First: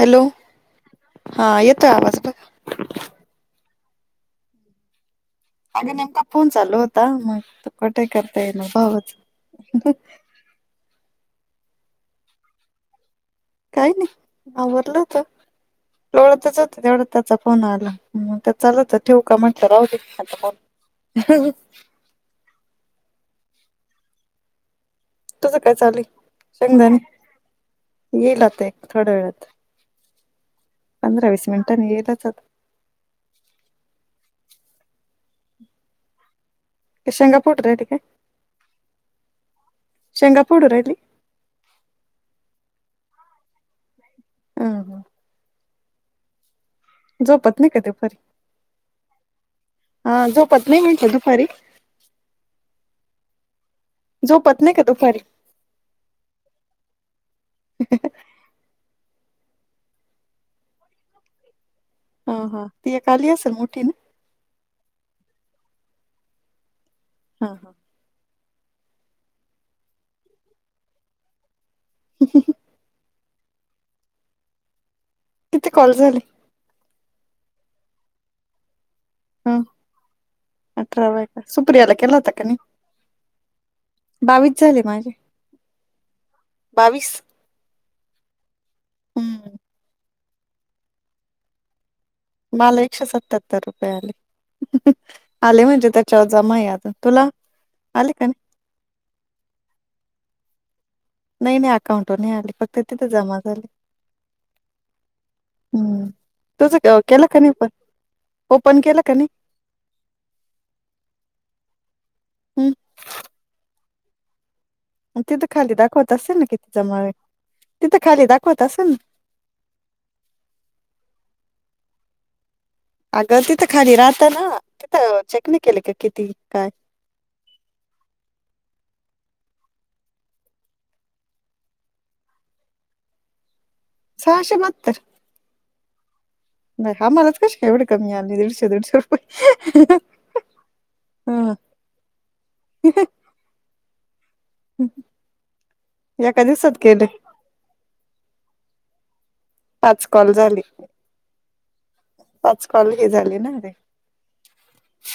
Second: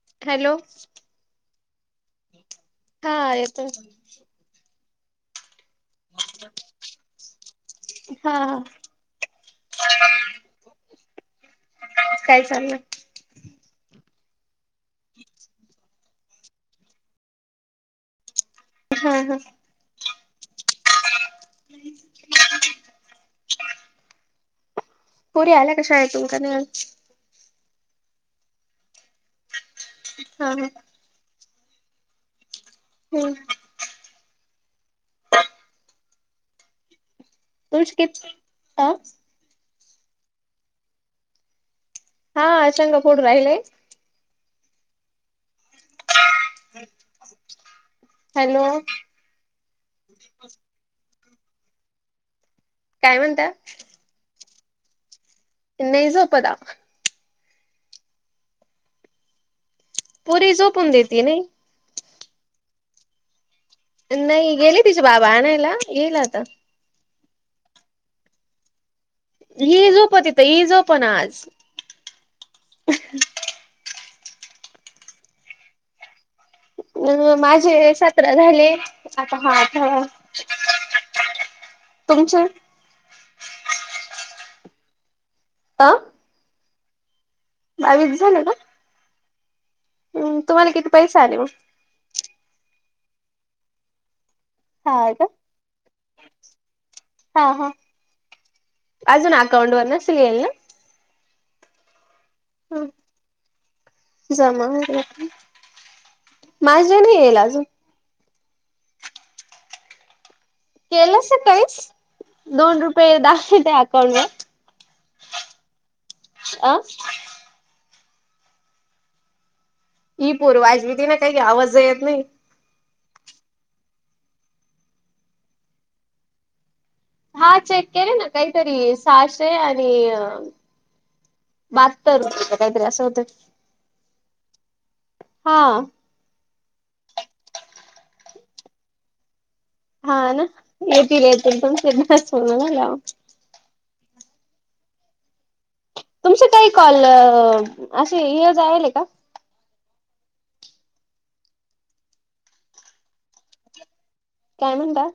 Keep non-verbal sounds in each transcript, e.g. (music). Hello हा येतोय आवाज हा येतो अगे नेमका फोन चालू होता मग त कठही हा करता ये ना भावच हा काय चाललं काही नाही नावररलं होत ोळतच होत तेवढं त्याचा फोन आला हम तर चालत हा ठेव का हा म्हटलं राहते तुझ पोरी काय आल्या का चालेल शाळेतून का नाही शंगदाण येईलता थोड्या वेळात ह ह पंधरा वीस मिनिटांनी येईलच आता हम् शेंगापूडरल तुमची का किती अ शेंगापूडूरयली हा अशंंग फोड राहिलय ह हा झोपत नाही का दुपारी हॅलो हा झोपत नाही म्हणत दुपारी काय म्हणता झोपतन नाही का दुपारी नाही झोपत द ह पुरी झोपून देते नाही हा हा ती या काली असेल मोठी ना नाही गेली तिच्या बाबा आणायला येईल आता हा हा ह झोप तिथं ही झोपण आज तिथे कॉल झाले अ माझे सतरा झाले आता हा हम अठरा आत ब सुप्रिला केला तुमचे तकनी बावीस झाले माझे का बावीस आच झा ना का हम्म हम तुम्हाला किती पैसे आले मला एकशे सत्त्याहत्तर रुपये आले हा का आले म्हणजे त्याच्यावर जमा अजून तुला हा हा आले का नाही अजून अकाउंट वर नच लिईल ना नाही नाही अकाउंटवर नाही आली फक्त ना तिथे जमा झाले जमा हम् तस माझे नाही केला येईल खनी अजून पण ओपन केला का नाही केलस काळीस हम्म दोन रुपये दाख त्या अकाउंटवर तिथं खाली दाखवत असेल ना अ कितीच्यामाळ तिथं खाली दाखवत असेल ना ई पूर्व अजबती ना काही आवाज येत नाही अगं तिथं खाली राहत ना तिथं चेक नाही केले का किती काय हा चेक केले ना काहीतरी सहाशे आणि बात तर काहीतरी असं होतं सहाशे बतर हा नाही आम्हालाच कश का एवढे कमी आली दीडशे दीडशे रुपये हा ना येतील हा. येतील पण सि हम् तुमचे काही कॉल असे इज आहेल का पाच कॉल झाली पाच कॉल ह झाली ना अे काय म्हता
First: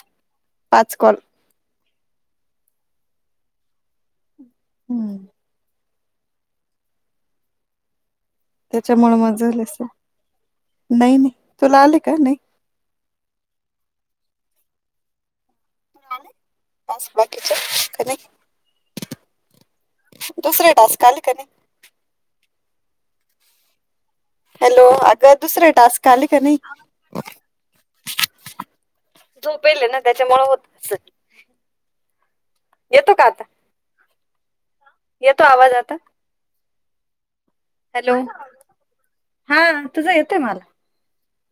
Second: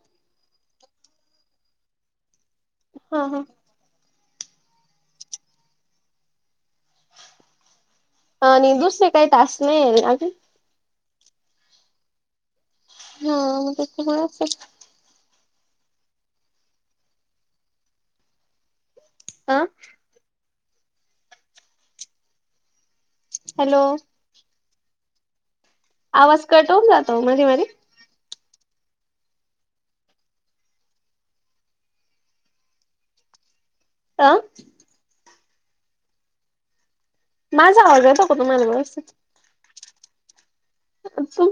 पाचको हा हा हम्म आणि दुसरे त्याच्यामुळे काही मग तास झाले असेल नाही अगदी नाही नाही तुला आले का नाही हा मज तुम्हाला असं बाकी च अह दुसरे टास्क आल कने हॅलो हॅलो अग दुसरे टास्क आले का आवाज नाही कटवून जातो मध्येे मध्ये झोपेल ना त्याच्यामु होत अस येतो काात. अ. या तो आवाज आता. माझा आवाजा हॅलो बक तुम्हाला बस. हा तुझं येतंय मला.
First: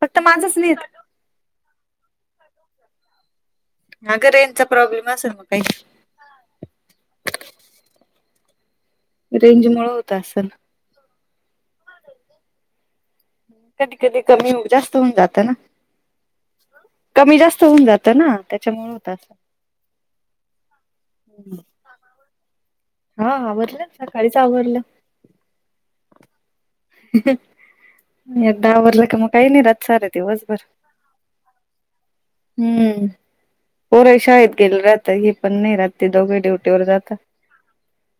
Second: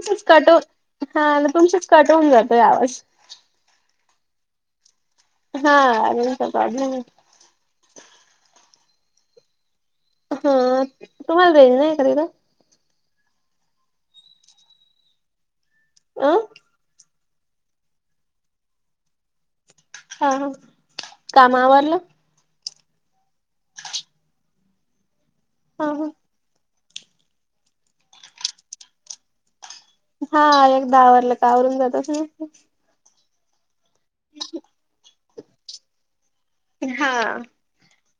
फक्त माझंच कटव नाही येत हा तुमचीच कटवून जातो यावाज. अगं रेनचा प्रॉब्लेम असे ना. हा अंत प्रॉब्लेम. रेंज मु होत असल. हा तुम्हाला भेज नाही कारी का. कधी कधी कमी होऊ जास्त होऊन जातं ना. अं. कमी जास्त होऊन जातं ना त्याच्यामुळे होत अस. हा कामावरला हा आवडलं सकाळीच आवरडलं. ह ह. दहा वरला का मग काही नाही राह. हा एकदा आवरलं का आवरून जात. हम्म पोर्या शाळेत गेलं राहत हे पण नाही राहातते दोघे डट. हा.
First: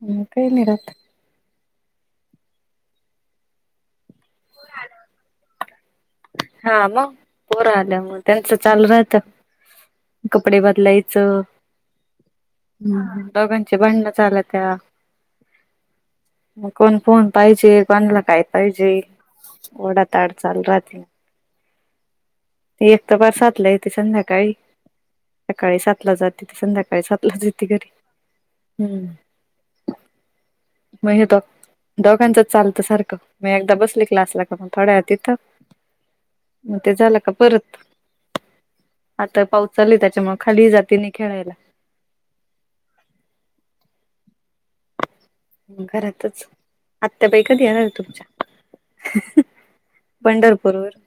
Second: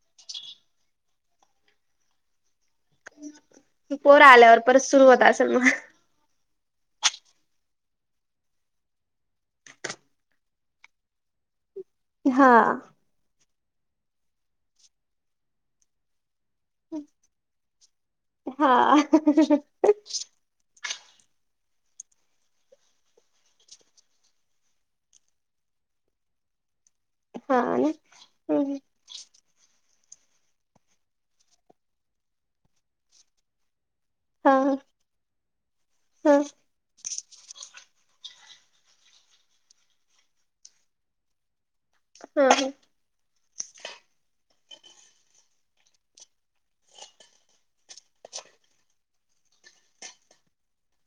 म काहीनरत. तू पोर आल्यावर परत सुरू होता असेल मग. हा मग पोरं आल्या मग त्यांचं चालू राहतं. कपडे बदलायचं. हा. ह दोघांचे बांण झालं त्या. कोण फोन पाहिजे कोणाला काय हा पाहिजे ओडाात आड चालू राहतील. एक तर फार सातला यथे संध्याकाळी सकाळी सातला जातथे संध्याकाळी सात. हा जती कररी ना हम्म. मग हे द दोघांचच चालतं सारखं म एकदा बसले. क्लास ला हा करून थोड्या तथ. हा. मग ते झालं का परत. आता पाऊस चाल त्याच्यामुळे खाली जाती नाही खेळायला. हा ह. घरातच आत्याबाई कधी येणार तुमच्या. पंढरपूर वर.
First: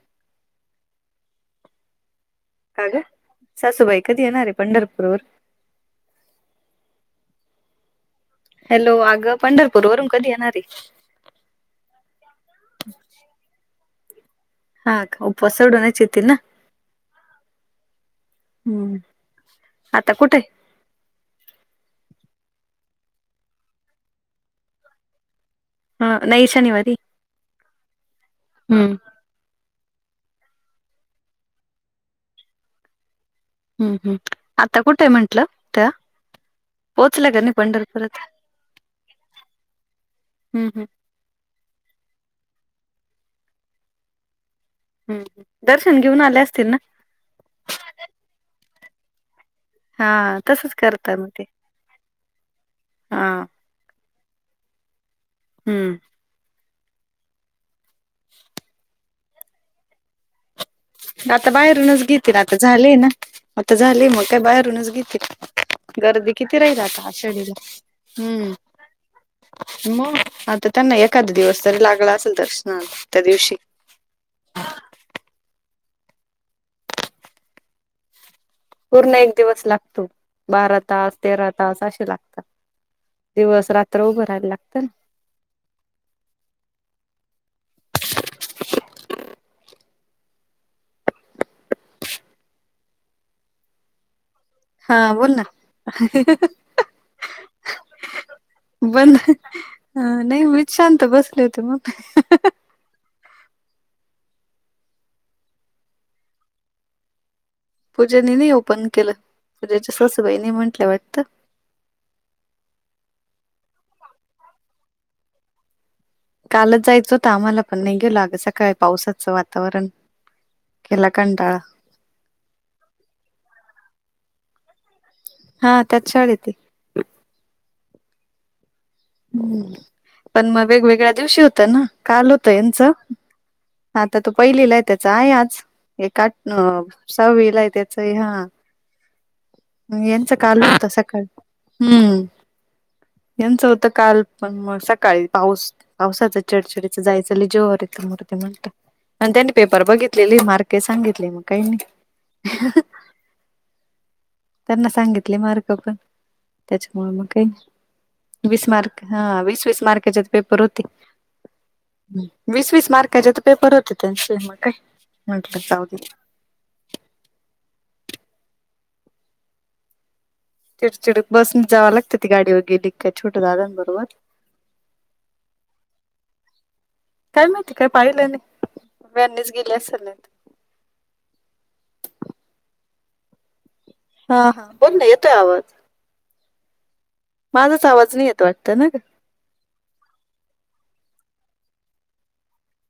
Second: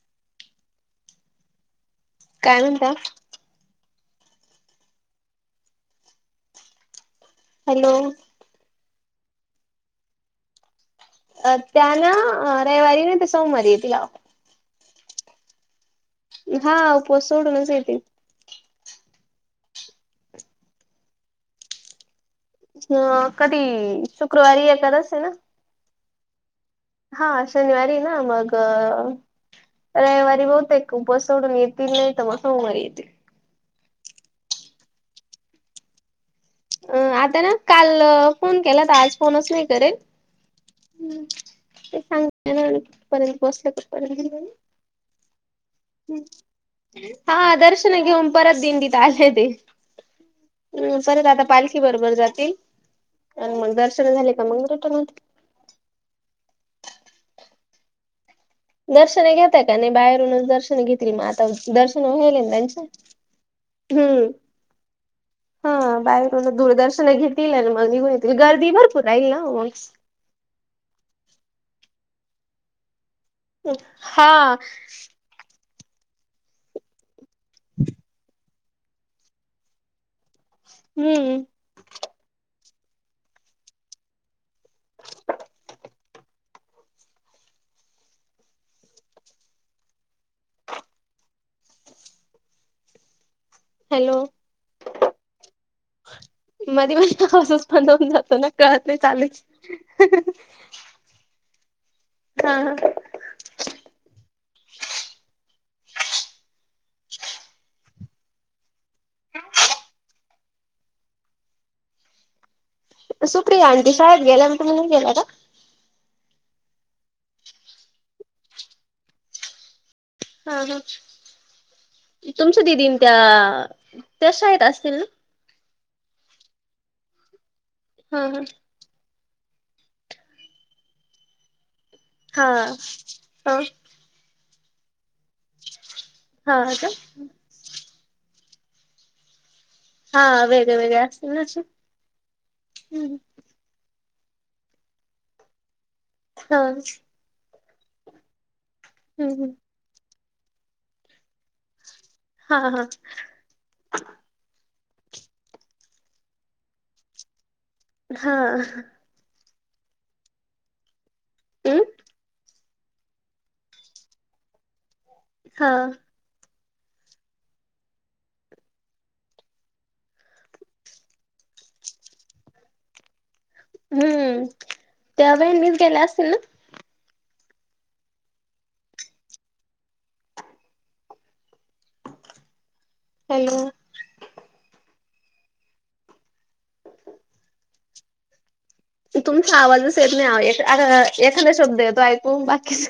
काय का म्हणता. ग सासूबाई कधी येणार आहे पंढरपूर वर. हॅलो. हॅलो अगं पंढरपूर वरून कधी येणारी. अ त्यान रविवारीने ते सोमवारी येेतला. हा उपसडून चित हा उपवास सोडूनच येेते. ह् आता कुठे. ह कधी शुक्रवारी ए कदाच आहे ना. ह नै श निवती. हा शनिवारी ना मग. हम्म रवीवारी बहुतेक उपवास सोडून येतील नाहीतर सोमवारी येतील हम् हम् आता कुठे आहे म्हंटलं त्या अं पोहोचल्या आता का ना नाही काल पंढरपुरात फोन केला तर आज फोनच नाही करेल हम्म हम्म हम ते सा (unintelligible) ह् दर्शन घेऊन आले असतील ना हा दर्शन घेऊन परत दिंडीत आले ते हा तसंच हम्म करता परत मग आता ते पालखी बरोबर जातील हा आणि मग दर्शन झाले का मग रिटर्न ये हम्म. दर्शन घेताय का नाही बाहेरूनच दर्शन घेतील मग आता बाहेरूनच दर्शन घेतील व्हायले ना आता त्यांचे झाले ना आता झाले मग हम्म का बाहेरूनच घेतील हा गर्दी बाहेरून किती राहिल आता दूरदर्शन घेतील आषाढीला आणि मग निघून येतील गर्दी भरपूर राहील ना मग. हम्म मग आता त्यां ना एखादा दिवस तरी लागला असेल दर्शन त्या दिवशी हा पूर्ण एक दिवस लागतो बारा तास हम्म तेरा तास तास असे लागतात दिवस रात्र उभं राहायला लागतं ना हॅलो हा बोल ना मध्ये मध्ये आवाजच बंद होऊन जातो ना कळतच नाही चालू आहे का हा नाही मी शांत बसले होते बोल हा पूजेनी नाही ओपन केलं तीच्या सासूबाई नाही म्हंटल्या वाटतं सुप्रिया आंटी शाळेत गेल्या मग तुम्ही नाही गेल्या का कालच जायचं होत आम्हाला पण नाही गेलो अगं सकाळी पावसाचं वातावरण हा हा केला कंटाळा तुमच दिदीन त्या त्या शाळेत असतील ना हा त्याच शाळेत ये हा ह हम्म पण मग वेगवेगळ्या दिवशी होत ना काल हा होत यांचं हा हा आता तो पहिलीला आहे त्याचा आहे आज एक हा हा का सहा्वीला आहे त्याच आहे हा यांचा हा काल वेगळे होता वेगळे सकाळ असतील ना असे हम्म यांच होत काल पण मग सकाळी पाऊस पावसाच हा चडचढीच जायचं लय जीवावर येतं म- दे म्हणल आणि हम्म त्यांनी पेपर बघितलेलि मार्के सांगितली मग काहीनी हा हा त्यांना सांगितले मार्क पण त्याच्यामुळे मग काही हा नाही वीस मार्क हा वीस वीस मार्काचे पेपर होते हम्म वीस वीस मार्क त्याच्यात पेपर होते त्यांचे मग काय म्हट हा चिडचिडक बसन जाव लागत ती गाडी वरन गेले काय छोटं गाव हम्म त्या व्हॅनि गेल्या असतील ना काय माहिती काय पाहिलं नाही व्हेननी च गेले असल अन हॅलो हा हा बोल ना येतोय आवाज माझाच आवाज नाही येत वाटत ना ग तुमचा आवाजच येत नाही एखादा शब्द येतो ऐकू बाकीच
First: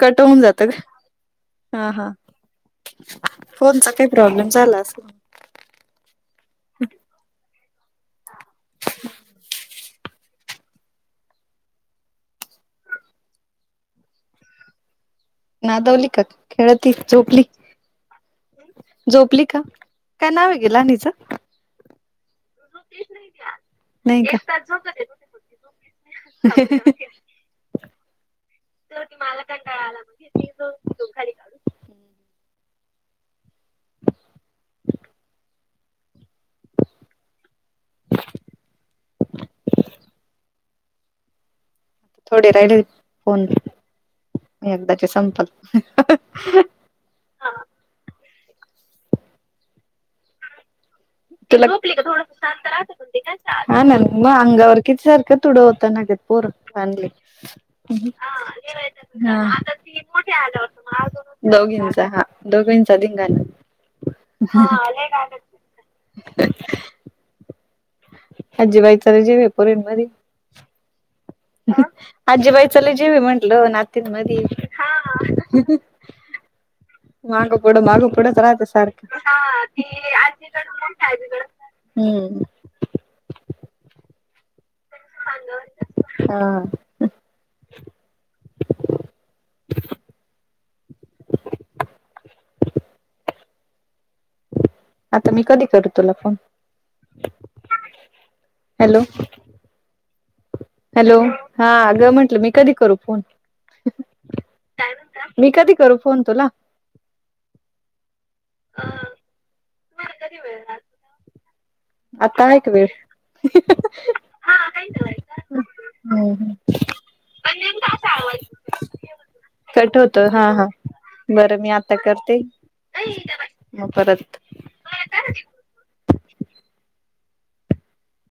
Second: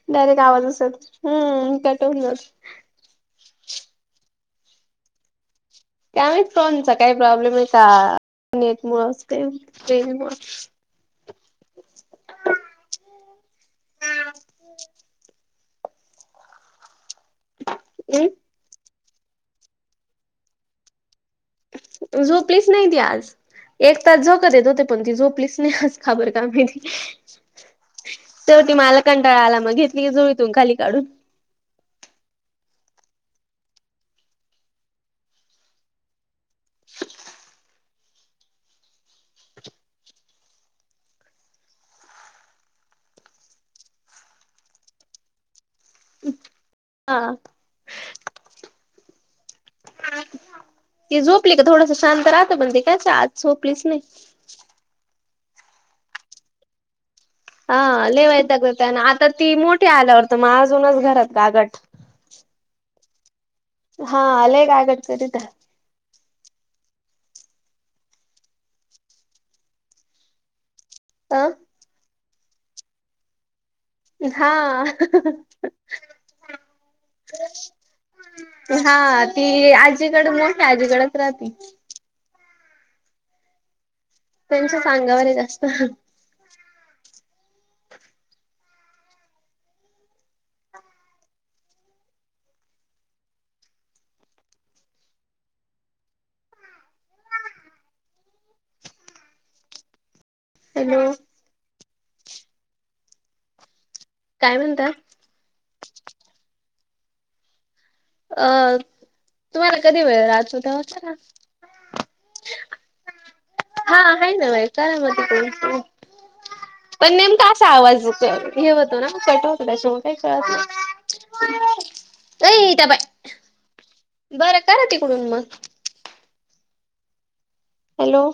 कट होऊन आवाज जातं ग असत हम्म हा हा. कटवून जातो फोनचा काही प्रॉब्लेम झाला अस काय माहित फोनचा काय प्रॉब्लेम आहे का नेट मुळे अस रेंजमुळे मुळं नादवली का खेळती झोपली (unintelligible) झोपली का काय नाव आहे ग लहानीच. झोप प्लीस नाही ती आज एक नाही तास का? झोका देत होते पण ती झोपलीस नाही आज काबर काय माहिती शेवटी मला कंटाळा आला मग घेतली जोळीतून खाली काढून. थोडे राहिले फोन मी एकदाचे संपल. हा. ती झोपली का तुलाक झोपलीकी थोडस राहतं शांत पण ती काय राहती आज झोपलीच हा ना नाही मग अंगावर किती सारखं तुडं होत ना ग पोर (unintelligible) ली लय हा (unintelligible) वैताग येतोय आणि हा ती आता मोठी त आल्यावर मोठे तर मग अजूनच घरात आल्यावर (unintelligible) गागट दोघींचा हा. दोघींचा धिंगाणा हा आलंय काय गडकरीत (unintelligible) आजीबाईंचा लय जीव आहे पोरींमध्ये. आ - आजीबाईचा लई जीव ये म्हटलं नातीं मधी. हा हा. मागं पुड मागं पुडच राहत हा सारख. ती हा आजीकडे मोठी आजीकडेच राहती (unintelligible) हम्म. त्यांच्या च अंगावरय जास्त. हा. आता मी कधी करू तुला फोन हॅलो. हॅलो हा अगं म्हंटलं मी कधी करू फोन. काय म्हणता? मी कधी करू फोन तुला. अ तुम्हाला कधी वेळ रात होत होत ना आता आहे का वेळ. हा आहे ना वेळ करा मग तिकडून तुम्ही. (unintelligible) पण नेमका असा आवाज हे होतो ना कट होतो कट त्याच्यामुळे काही होतो हा कळत नाही. हा बरं मी आता करते अय त्या बाय मग परत. बरं करा तिकडून मग हॅलो.